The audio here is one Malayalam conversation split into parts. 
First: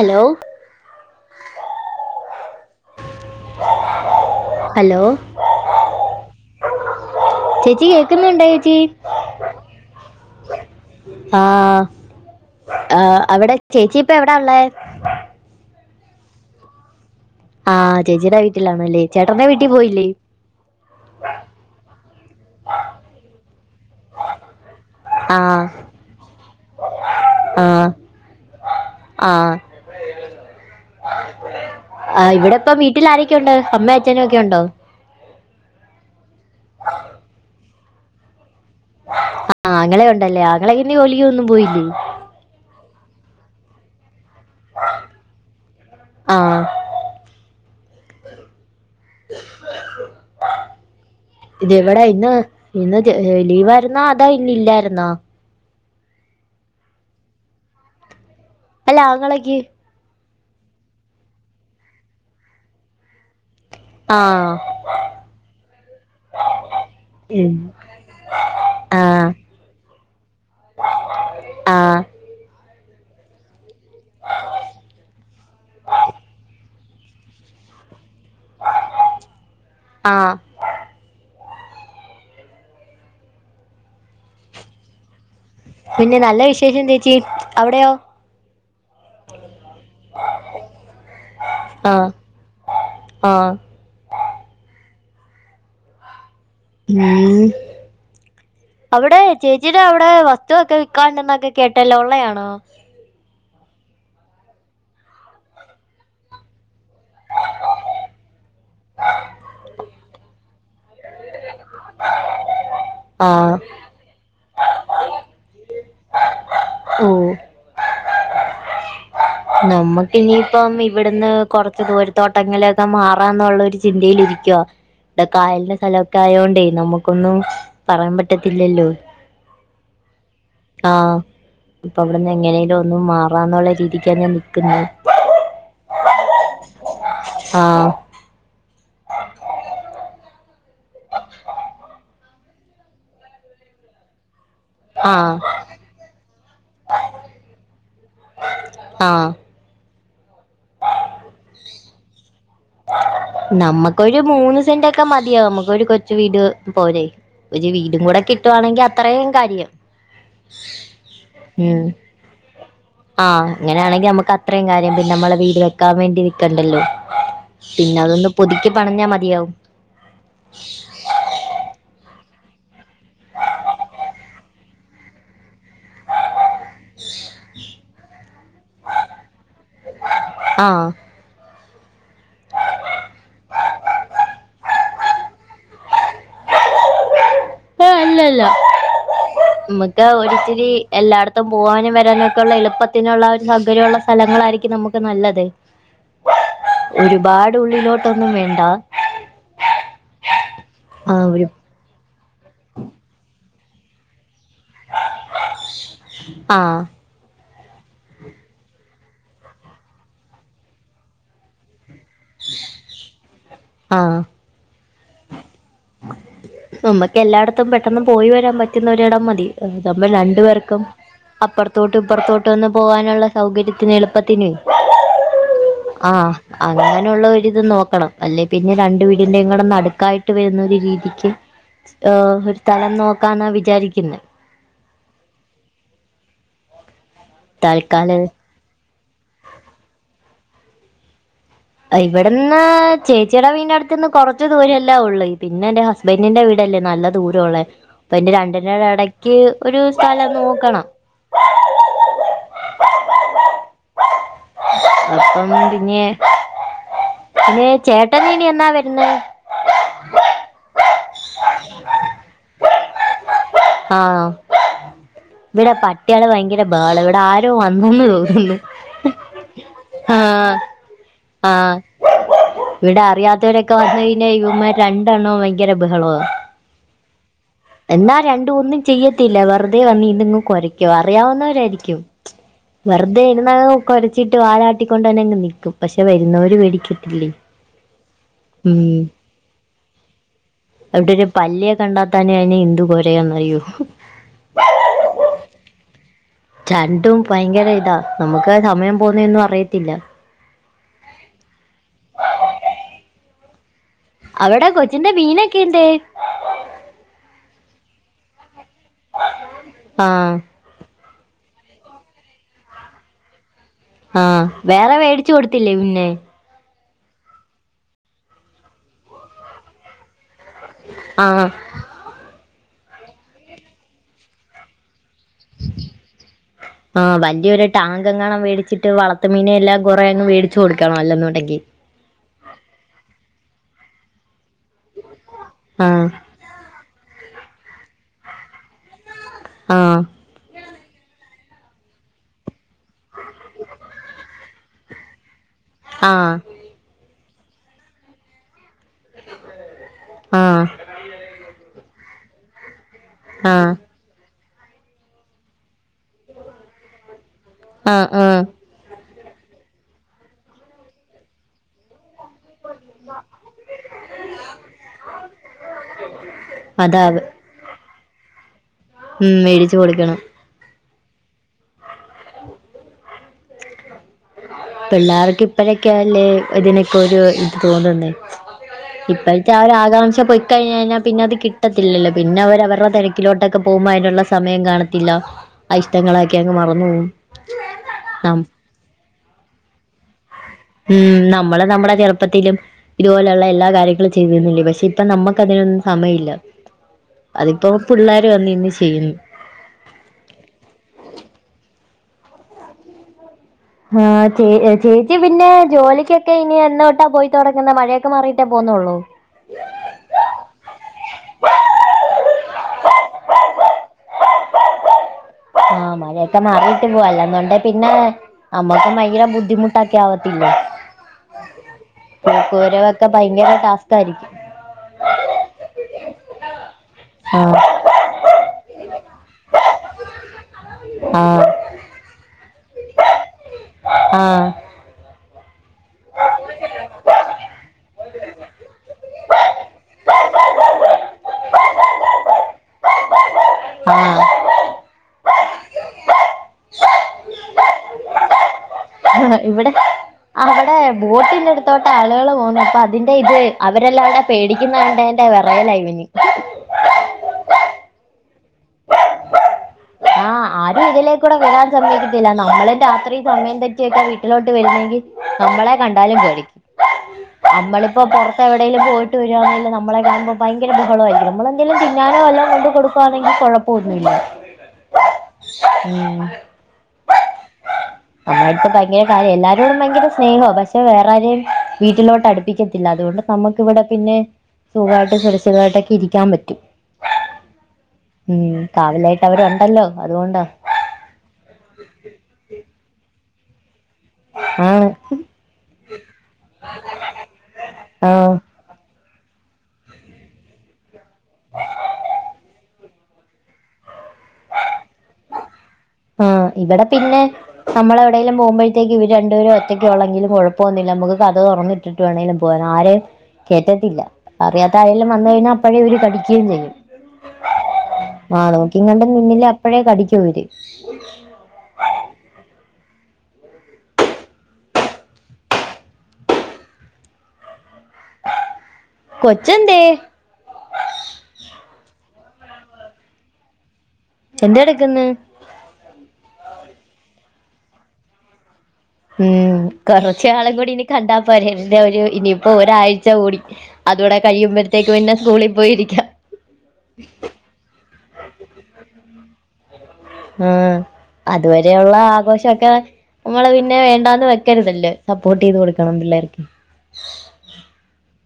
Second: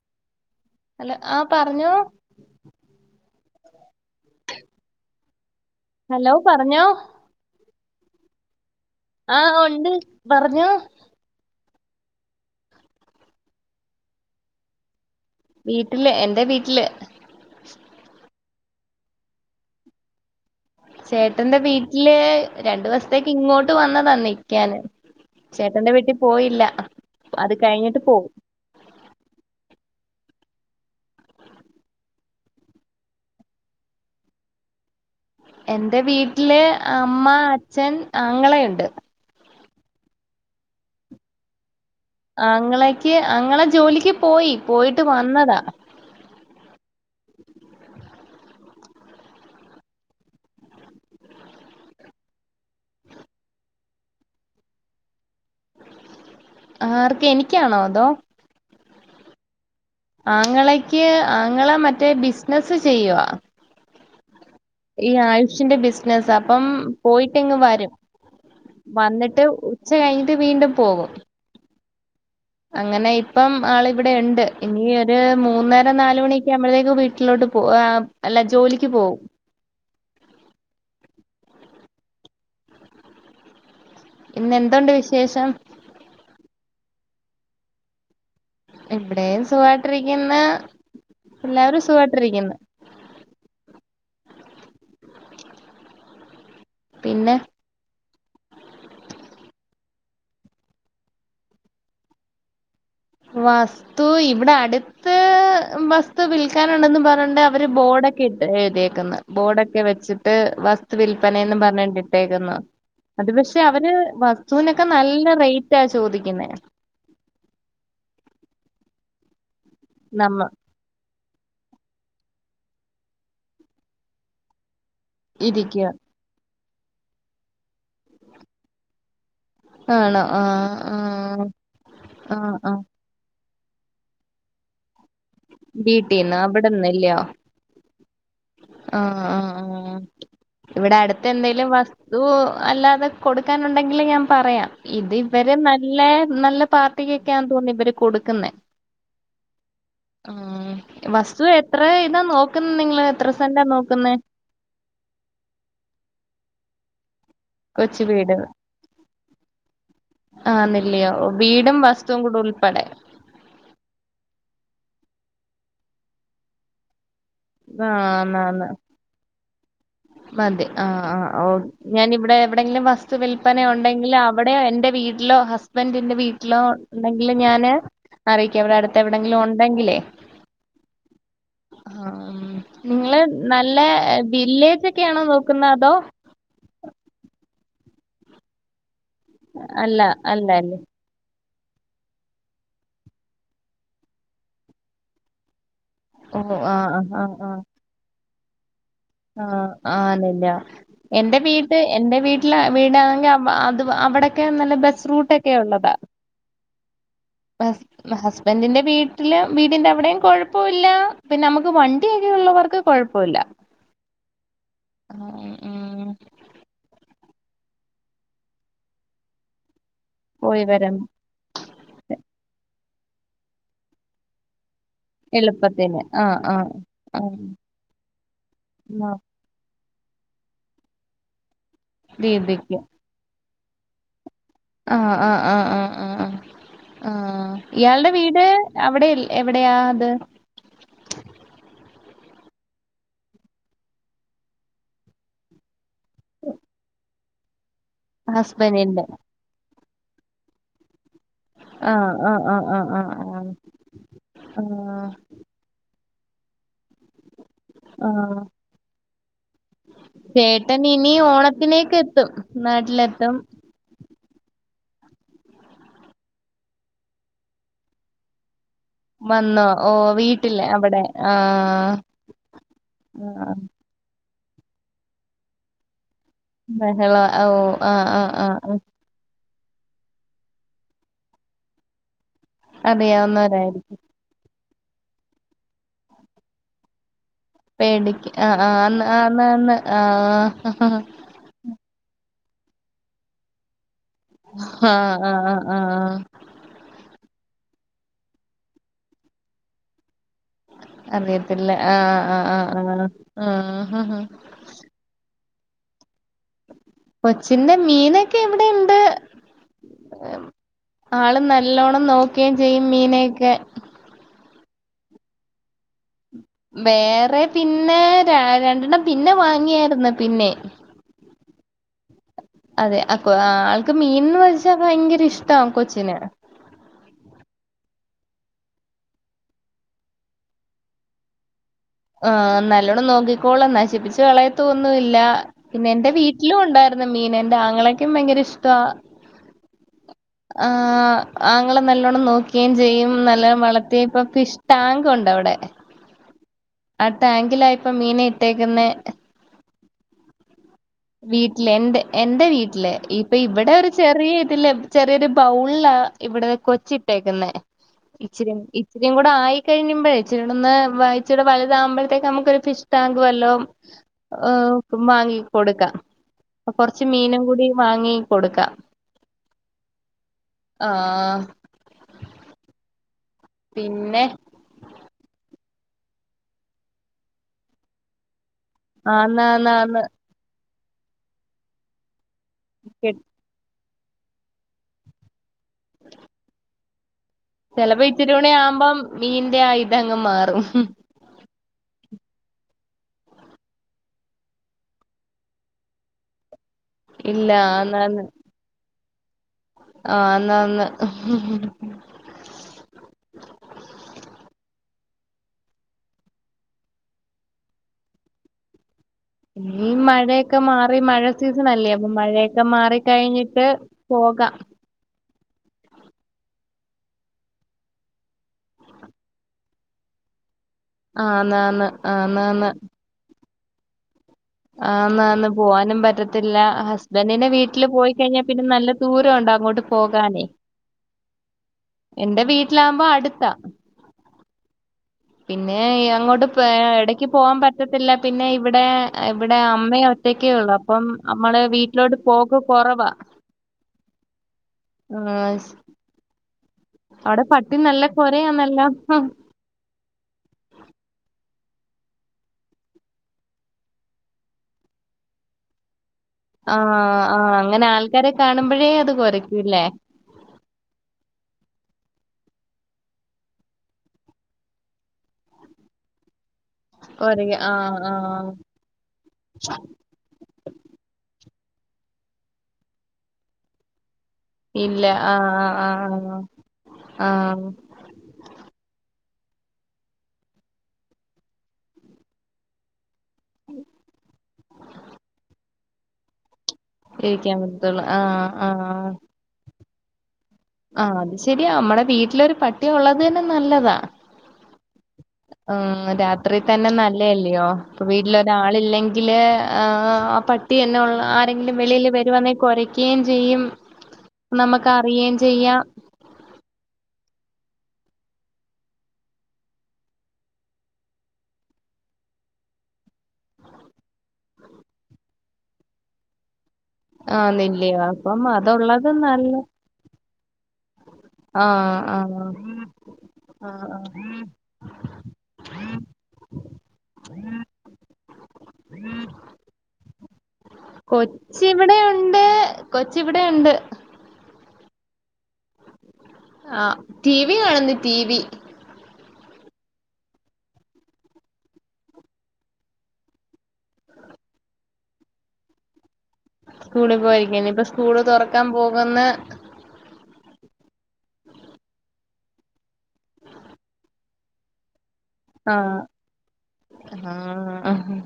അലോ അലോ ആ പറഞ്ഞോ ഹലോ ഹലോ പറഞ്ഞോ ചേച്ചി കേക്കുന്നുണ്ടോ ചേച്ചി ആ ഒണ്ട് പറഞ്ഞോ ആഹ് ആ അവിടെ ചേച്ചിപ്പെ എവടാ ഇള്ളെ? വീട്ടില് എന്റെ വീട്ടില് ആ ചേച്ചീടെ വീട്ടിലാണല്ലേ ചേട്ടന്റെ വീട്ടി പോയില്ലേ? ചേട്ടന്റെ വീട്ടില് രണ്ടു ദിവസത്തേക്ക് ഇങ്ങോട് ട്ട് വന്നതാ നിക്കാന് ആ ചേട്ടന്റെ വീട്ടി പോയില്ല അത് ആ കഴിഞ്ഞിട്ട് പോവും. ആ ആ ഇവിടെ ഇപ്പൊ വീട്ടിലാരൊക്കെ ഒണ്ട് അമ്മേ അച്ഛനൊക്കെ ഒണ്ടോ? എന്റെ വീട്ടില് അമ്മ അച്ഛൻ ആങ്ങളെയൊണ്ട്. ആ ആങ്ങളെ ഒണ്ടല്ലേ ആങ്ങളെങ്ങനെ ജോലിക്കൊന്നും പോയില്ലേ? ആങ്ങളേക്ക് ആങ്ങള ജോലിക്ക് പോയി പോയിട്ട് വന്നതാ. ആ [inaudible] ഇത് ഇവിടെ ഇന്ന് ഇന്ന്ത് ലീവായിരുന്നോ അതോ ഇന്ന് ഇല്ലായിരുന്നോ? ആർക്ക്‌ എനിക്കാണോ അതോ അല്ല ആങ്ങളേക്ക്? ആങ്ങളേക്ക് ആങ്ങള മറ്റേ ബിസിനസ് ചെയ്യുവാ ആ ഈ ആയുഷിന്റെ ബിസിനസ് അപ്പം ഉം. പോയിട്ടിങ്ങ് വരും ആ വന്നിട്ട് ഉച്ച കഴിഞ്ഞിട്ട് വീണ്ടും പോകും. ആ അങ്ങനെ ഇപ്പം ആള് ഇവിടെ ഉണ്ട് ഇനി ഒരു മൂന്നര നാലുമണിയൊക്കെ ആവുമ്പഴത്തേക്കും വീ ട്ടിലോട്ട് പോവും ഏഹ് അല്ല ജോലിക്ക് പോവും. ആ ഇന്നെന്തുണ്ട് വിശേഷം? പിന്നെ നല്ല വിശേഷം ചേച്ചി അവിടെയോ? ഇവിടെയും സുഖായിട്ടിരിക്കുന്ന് എല്ലാവരും സുഖായിട്ടിരിക്കുന്ന് ആ പിന്നെ ഉം അവിടെ ചേച്ചിയുടെ അവിടെ വസ്തുവൊക്കെ വിക്കാണ്ടന്നൊക്കെ കേട്ടല്ലോ ഉള്ളയാണോ? വസ്തു ഇവിടെ അടു ത്ത് വസ്തു വിൽക്കാനുണ്ടെന്ന് പറഞ്ഞൊണ്ട് അവര് ബോർഡൊക്കെ ഇട്ട് എഴുതിയേക്കുന്ന് ബോർഡൊക്കെ വെച്ചിട്ട് വസ്തു വിൽ പ്പനേംന്ന് പറഞ്ഞണ്ടിട്ടേക്കുന്നു അത് ആഹ് പക്ഷെ അവന് വസ് തൂനൊക്കെ നല്ല റേറ്റാ ചോദിക്കുന്നെ ഓ നമ്മക്ക് നമ്മ ഇനിയിപ്പം ഇവിടുന്ന് കുറച്ച് ദൂരത്തോട്ടങ്ങനെയൊക്കെ മാറാന്നുള്ള ഒരു ചിന്തയിലിരിക്കുവാ ഇടെ കായലിന്റെ ഇരിക്കുക സ്ഥലൊ ക്കായോണ്ടേ നമുക്കൊന്നും പറയാൻ പറ്റത്തില്ലല്ലോ. ആഹ് ഇപ്പൊ അവിടുന്ന് ആഹ് എങ്ങനേലും ആഹ് ഒന്നു മാറാന്നുള്ള രീ ക്ക്യാഞാ നിക്കുന്നെ വീട്ടീന്ന് അവിടന്നല്ലോ ആഹ് ആഹ് ആഹ് ആഹ് ഇവിടെ അടുത്ത് എന്തേലും വസ്തു അല്ലാതെ കൊടുക്കാനുണ്ടെങ്കിൽ ഞാൻ പറയാ ഇത് ആഹ് ഇവര് നല്ല നല്ല പാർട്ടിക്കൊക്കെയാന്ന് തോന്നുന്നെ ഇവര് കൊടുക്കുന്നെ ആഹ് ആഹ് വസ്തു എത്ര ഇതാ നോക്കുന്നെ നിങ്ങള് എത്ര സെന്റാ നോക്കുന്നേ നമ്മുക്കൊരു മൂന്ന് സെന്റ് ക്കെ മതിയാ നമുക്ക് ഒരു കൊച് വീട് പോരെ ഒരു വീടും കൊച്ചു കൂടെ വീട് കിട്ടുവാണെങ്കി അത്രയും കാര്യം ആന്നില്ലയോ ഓഹ് വീടും ഉം വസ്തുവും കൂടെ ഉൾപ്പെടെ ആഹ് അങ്ങനെയാണെങ്കി നമ്മുക്ക് അത്രയും കാര്യം പിന്നെ നമ്മളെ വീട് വെക്കാൻ വേണ്ടി നിക്കണ്ടല്ലോ പിന്നെ അതൊന്ന് ആന്നാന്ന് പുതുക്കി പണഞ്ഞാ മതിയാവും മതി ആഹ് ആഹ് ഓ ഞാന് ഇവിടെ എവിടെങ്കിലും വസ്തു വൽപന ഉണ്ടെങ്കിൽ അവിടെ എന്റെ വീട്ടിലോ ഹസ്ബന്റിന്റെ വീട്ടിലോ ണ്ടെങ്കിലും ഞാന് അറിയിക്കാം വിടെ അടുത്ത് എവിടെങ്കിലും ഉണ്ടെങ്കിലേ ആഹ് ആഹ് നിങ്ങള് നല്ല ബില്ല് തൊക്കെയാണോ നോക്കുന്ന അതോ ഏഹ് അല്ലല്ല അല്ല മക് അല്ല ഒരിത്തിരി അല്ലേ എല്ലായിട ത്തം പോവാനും വരാനും ഒക്കെയുള്ള എളുപ്പത്തിനുള്ള ഒരു സൗകര്യം ഉള്ള സ്ഥലങ്ങളായിരിക്കും നമുക്ക് നല്ലത് ഓഹ് ആഹ് ആഹ് ആഹ് ആഹ് ട്ടൊന്നും വേണ്ടാ ആഹ് ആനല്ല ആഹ് എന്റെ ഒരു വീട്ട് എന്റെ വീട്ടില് വീടാണെങ്കി അം അഹ് ത് വ അവിടെക്കെ നല്ല ബസ് റൂട്ടൊക്കെ ഉള്ളതാ ആഹ് ബസ് ഹസ്ബൻഡിന്റെ വീട്ടില് വീടിന്റെ എവിടെയും കുഴപ്പോല്ല പിന്നെ നമുക്ക് വണ് ണ്ടിയൊക്കെ ഉള്ളവർക്ക് കുഴപ്പല്ല ആഹ് ആഹ് ഉം നമ്മക്ക് എല്ലായിടത്തും പെട്ടെന്ന് പോയി വരാൻ പറ്റുന്ന ഒരെടം മതി അതമ്പ രണ്ടു പോയി പേർക്കും വരാൻ അപ്പുറത്തോട്ട് ഇപ്പുറത്തോട്ട് വന്ന് പോആനുള്ള സൗകര്യത്തിന് എളുപ്പത്തിന് എളു ആഹ് അങ്ങനെയുള്ള ഒരിത് നോക്കണം അല്ലെ പിന്നെ രണ്ട് വീടിന്റെയും കൂടെ ന്നടുക്കായി ട്ട് വരുന്ന ഒരു രീതിക്ക് ഏഹ് ഒരു രീതിക്ക് തലം നോക്കാന വിചാരിക്കുന്ന ആഹ് ആഹ് ആഹ് ആഹ് ആഹ് ആഹ് ആഹ് ഇയാൾടെ തൽക്കാലം വീട് അവിടെ എവിടെയാ അത് അഹ് ഇവിടെന്ന് ചേച്ചിയുടെ വീൻ അടുത്ത്ന്ന് കുറച്ച് ദൂരല്ലാ ഉള്ളഹ് പിന്നെ എന്റെ ഹസ് ബെന്റിന്റെ വീടല്ലേ നല്ല ദൂരോള്ളേ പ്പ ന്റെ ഹസ്ബൻഡിന്റെ രണ്ടിന്റെടക്ക് ഒരു സ്ഥലം നോക്കണം ആഹ് ആഹ് ആഹ് ആഹ് ആഹ് ആഹ് ആഹ് അപ്പം പിന്നെ ന്നെ ആഹ് ചേട്ടൻനി എന്നാ വരുന്ന ചേട്ടൻ ഇനി ഓണത്തിനേക് എത്തും നാട്ടിലെത്തും ആണോ ഇവിടെ പട്ടികള് ഭയങ്കര ബേഹ്ള ഇവിടെ ആരോ വന്നെന്ന് തോന്നുന്നു വന്നോ ഓഹ് ആ വീട്ടില്ലേ അവിടെ ആ ആഹ് ആഹ് ഇവിടെ അറിയാത്തവരൊക്കെ വന്നയ്ഞ ഇവൻമാര് രണ്ടെണ്ണം ഭയങ്കര ബഹളവാ ബഹളവാ ഓഹ് ആഹ് ആഅഹ ആഹ് ആഹ് ഒന്നും ചെയ്യത്തില്ല വെറുതെ വന്ന് ഇതിങ്ങ് കുറക്കും അറിയാവുന്നവരായിരിക്കും വെറുതെ ആരുന്ന അറിയാവുന്നവരായിരിക്കും കൊരച്ചിട്ട് വാലാട്ടിക്കൊണ്ട് തന്നെ ഇങ്ങ് നിക്കും പക്ഷെ വരുന്നവര് പേടിക്കത്തില്ലേ പേടിക്ക് ആഹ് ഉം ആഹ് ആന്നാന്ന് ആഹ് അവിടെ ഒരു പല്ലിയെ കണ്ടാത്താൻ അയിന് [unintelligible] അഹ് അഹ് അഹ് അഹ് അഹ് രണ്ടും ഭയങ്കര ഇതാ നമുക്ക് സമയം പോണെന്നും അറിയത്തില്ല അറിയത്തില്ല അഹ് അഹ് അഹ് അവിടെ കൊച്ചിന്റെ മീനൊക്കെന്തെ കൊച്ചിന്റെ മീൻ ആഹ് ആള് നല്ലോണ്ണം നോക്കുകയും ചെയ്യും മീനെയൊക്കെ ആഹ് വേറെ മേടിച്ചു കൊടുത്തില്ലേ പിന്നെ വേറെ പിന്നെ രണ്ടെണ്ണം പിന്നെ വാങ്ങിയായിരുന്നു പിന്നെ ആഹ് അതെ ആഹ് ആൾക്ക് മീൻന്ന് വെച്ച ഭയങ്കര ഇഷ്ടാ ആ കൊച്ചിലെ ആഹ് വലിയൊരു ടാങ്കെങ്ങാണം മേടിച്ചിട്ട് വളർത്തു മീനെല്ലാം കുറേ അങ്ങ് വേടിച്ച് കൊടുക്കണം അല്ലന്നുണ്ടെങ്കിൽ അഹ് നല്ലോണം നോക്കിക്കോളും നശിപ്പിച്ച് കളയത്തോൊന്നുല്ല ആ പിന്നെ എൻ്റെ വീട്ടി വീട്ടിലും ഉണ്ടായിരുന്ന് മീൻ എന്റെ അങ്ങളക്കും ഭയങ്കര ഇഷ്ട ആഹ് ആഹ് ആങ്ങള നല്ലോണം നോക്കുകയും ചെയ്യും നല്ല വളർത്തി ഇപ്പ ഫിഷ് ടാങ്ക് ഉണ്ട് അവിടെ ആഹ് ആഹ് ടാങ്കിലായിപ്പം മീനെ ഇട്ടേക്കുന്നെ ആ വീട്ടില് എന്റെ എന്റെ വീട്ടില് ഇപ്പൊ ആ ഇവിടെ ഒരു ചെറിയ ഇതില് ചെറിയൊരു ബൗളാ ഇവിട കൊച്ചു ഇട്ടേക്കുന്ന ആ ആ ഇച്ചിരി ഇച്ചരി കൂടെ ആയി കഴിമ്പഴേ ഇവിടന്ന് ഇച്ചരി വലുതാവകുമ്പ നമ്മുക്ക് ഫിഷ്ടാങ്ക് വല്ലോം വാങ്ങി കൊടുക്കാം കൊറച്ച് അതാ മീനും കൂടി വാങ്ങി കൊടുക്കാം ഉം മേടിച്ച് കൊടുക്കണം ആഹ് പിന്നെ പിള്ളേർക്ക് ഇപ്പഴൊക്കെയല്ലേ ഇതിനൊക്കെ ഒരു ഇത് തോന്നുന്നേ ഇപ്പഴത്തെ ആ ഒരു ആന്നാന്നാന്ന് ആകാംക്ഷ പോയിക്കഴിഞ്ഞ കഴിഞ്ഞാൽ പിന്നെ അത് കിട്ടത്തില്ലല്ലോ പിന്നെ അവ വരുടെ കെ തിരക്കിലോട്ടൊക്കെ പോകുമ്പോ അതിനുള്ള സമയം കാണത്തില്ല അ ഇഷ്ടങ്ങളാക്കെ അങ്ങ് മറന്നു പോവും ചിലപ്പോ ഇച്ചിരി നം കൂടി ആകുമ്പോം മീന്റെ ആ ഇതങ്ങ് മാറും ഉം നമ്മള് നമ്മുടെ ചെറുപ്പത്തിലും ഇതുപോലെയുള്ള എല്ലാ കാര്യങ്ങളും ചെയ്തിരുന്നില്ലേ പക്ഷെ ഇപ്പ നമ്മുക്ക് അതിനൊന്നും സമയമില്ല ഇല്ല അതിപ്പോ ആന്നാന്ന് പോള്ളോര് വന്ന് ഇന്ന് ചെയ്യുന്നു ആന്നാന്ന് ആഹ് ചേ ചേച്ചി പിന്നെ ജോലിക്കൊക്കെ ഇനി എന്ന് തൊട്ടാ പോയി തുടങ്ങുന്നേ മഴയൊക്കെ മാറിയിട്ടേ പോന്നൊള്ളോ ഈ മഴയൊക്കെ മാറി മഴ സീസൺ അല്ലേ അപ്പൊ മഴയൊക്കെ മാറി കഴിഞ്ഞിട്ട് പോകാം അഹ് മഴയൊക്ക മാറിയിട്ട് പോവാ അല്ലന്നുണ്ടേ പിന്നെ നമക്കും ഭയങ്കര ബുദ്ധിമുട്ടൊക്കെ ആവത്തില്ല ആന്നാന്ന് ആന്നാന്ന് പോര ക്ക ഭയങ്കര ടാ തരി ആന്നാന്ന് പോവാനും പറ്റത്തില്ല ഹസ്ബന്റിന്റെ വീട്ടില് പോയി കഴിഞ്ഞാ പിന്നെ നല്ല ദൂരം ഉണ്ടോ അങ്ങോട്ട് പോകാനെ ആഹ് എന്റെ വീട്ടിലാവുമ്പോ അട്ത്താ ആഹ് പിന്നെയങ്ങോട്ട് പേ എടക്ക് പോവാൻ പറ്റത്തില്ല പിന്നെ ഇവടെ ഇവടെ അമ്മയൊ റ്റക്കേള്ളു അപ്പം അമ്മളെ വീട്ടിലോട്ട് പോക്ക് കൊറവാ ആഹ് ആഹ് ആടെ പട്ടി നല്ല കൊരയാന്ന ഇവടെ അവടെ ബോട്ടിന്റെട്ത്തോട്ട് ആള്കള് പോവ്ന്ന് അപ്പൊ അതിന്റെ ഇത് അവരെല്ലാടെ പേടിക്കിന്ന കണ്ടേ [unintelligible] വെറയല ഇവന് ആഹ് ആഹ് അങ്ങനെ ആൾക്കാരെ കാണുമ്പഴേ അത് കൊരയ്ക്കൂല്ലേ? ആഹ് ആഹ് അത് ഇതിലേക്കൂടെ വരാൻ സമ്മയിക്കത്തില്ല നമ്മളും രാത്രി സമയം തെറ്റിയൊക്കാ വീട്ടിലോട്ട് വെരുന്നങ്കി നമ്മളെ കണ്ടാലും പേടിക്കും കൊരയും ആ അമ്മളിപ്പോ ആ പൊറത്ത് എവടേലും പോയിട്ട് വെരുവാണേല് ഞമ്മളെ കാണുമ്പം ഭയങ്കര ബഹളവായിരിക്കും ഞമ്മളെന്തേലും തിന്നാനോ വല്ലോം കൊണ്ട് കൊട്ക്കുവാണെങ്കി കൊഴപ്പവൊന്നുയില്ല ഇല്ല ആഹ് ആഹ് ആഹ് ആഹ് ആഹ് അമ്മേട്ത്ത് ഭയങ്കര കാര്യാ എല്ലാരോടും ഭയങ്കര സ്നേഹൊ പക്ഷേ വേറെ ആരെയും വീട്ട്ലോട്ട് അട്പ്പിക്കത്തില്ല അതുകൊണ്ട് നമ്മക്ക് ഇവടെ പിന്നെ സുഖായിട്ട് സുരക്ഷിതമായിട്ടൊക്കെ ഇരിക്കാൻ പറ്റും ഇരിക്ക്യാൻ പറ്റത്തുള്ളു ആഹ് ആഹ് അല്ലോ അതുകൊണ്ടാ ആഹ് അത് ശെരിയാ അമ്മടെ വീട്ടിലൊരു പട്ടി ഒള്ളതന്നെ നല്ലതാ ആഹ് ആഹ് രാത്രി തന്നെ നല്ലെല്ല്യയോ ഇപ്പൊ ആഹ് വീട്ട്ലൊ രാളില്ലെങ്കില് ആഹ് പട്ടിയന്നെ ഉള്ളു ആരെങ്കിലും വെളിയില് വെരുവാന്നെ കൊര ക്കേം ചെയ്യും നമ്മക്കറിയേം ചെയ്യാ ആഹ് ഇവടെ പിന്നെ നമ്മളെവിടേലും പോവുമ്പഴത്തേക്ക് ഇവര് രണ്ടപേര് ഒറ്റക്കെ ഉള്ളെങ്കിലും കൊഴപ്പൊന്നില്ല നമ്മക്ക് കതക് തൊറന്നി ട്ട്ട്ട് വേണേലും പോവാ ആരെ കേറ്റത്തില്ല അറിയാത്ത ആരേലും വന്ന് കഴിഞ്ഞാ അപ്പഴേ ഇവര് കടിക്ക്യേം ചെയ്യും ആന്നില്ലയോ അപ്പം ആഹ് നോക്കി കണ്ട് അതുള്ളത് നിന്നില്ലെ നല്ല അപ്പഴേ കടിക്ക്യും ഇവര് ആഹ് ആഹ് ആഹ് ആഹ് കൊച്ചെന്തേ [unintelligible] കൊച്ച് ഇവടെയുണ്ട് കൊച്ച് ഇവിടെയുണ്ട് എന്ത് എട്ക്ക്ന്ന് ആഹ് ടീവി കാണുന്നു ടീവി ഉം കൊറച്ച് നാളും കൂടി ഇനി കണ്ടാ പോരെ ഇന്റെ ഒരു ഇനിയിപ്പോ ഒരാഴ്ച കൂടി അതൂടെ കഴിയുമ്പത്തേക്ക് പിന്നെ സ്കൂളി പോയിരിക്കാ സ്കൂളിൽ പോയിരിക്ക്യാ ഇനിപ്പൊ സ്കൂള് തൊറക്കാൻ പോക്ന്ന് ആഹ് അത് വരെയുള്ള ആഘോഷൊക്കവെ അമ്മള് പി ന്നെ വേണ്ടാന്ന് വെക്കര്തല്ലോ സപ്പോർട്ടെയ്ത് കൊടുക്കണം ആഹ് പിള്ളേര്ക്ക് ആഹ്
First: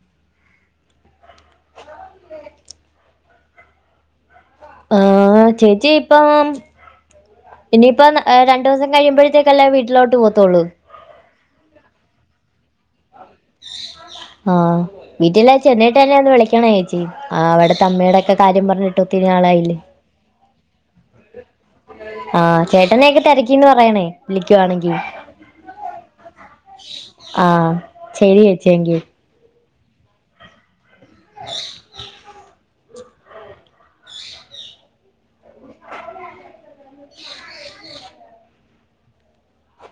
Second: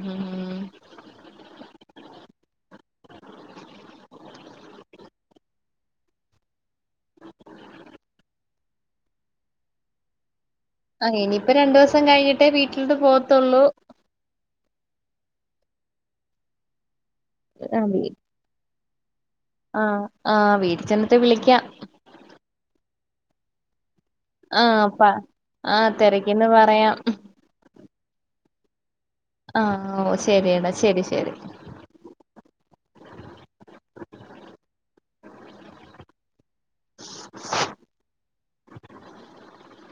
ആഹ് ചേച്ചിയിപ്പം ഇനിയിപ്പന്ന് ഏഹ് രണ്ടോസം കഴിയുമ്പഴത്തേക്കല്ലേ വീട്ട്ലോട്ട് പോവത്തുള്ളു ആഹ് ഇനിയിപ്പം രണ്ടോസം കഴിഞ്ഞിട്ടേ വീട്ട്ലോട്ട് പോവത്തുള്ളു ആഹ് വീട്ടിലാ ചെന്നേട്ടെന്നെയൊന്ന് വിളിക്കണേച്ചി ആ അവടത്തെ ആഹ് അമ്മേടെക്കെ കാര്യം പറഞ്ഞിട്ട് ഒത്തിരിനാളായി ആഹ് ആഹ് വീട്ട് ചെന്ന്ട്ട് വിളിക്ക്യാ ആഹ് ചേട്ടനെക്കെ തെരക്കീന്ന് പറയണേ ആഹ് വിളിക്കുവാണെങ്കി പ ആഹ് തെരക്കീന്ന് പറയാം. ആഹ് ശരി വെച്ചെങ്കിൽ. ആഹ് ഓഹ് ശരിയെടാ ശരി ശരി [unintelligible] [unintelligible]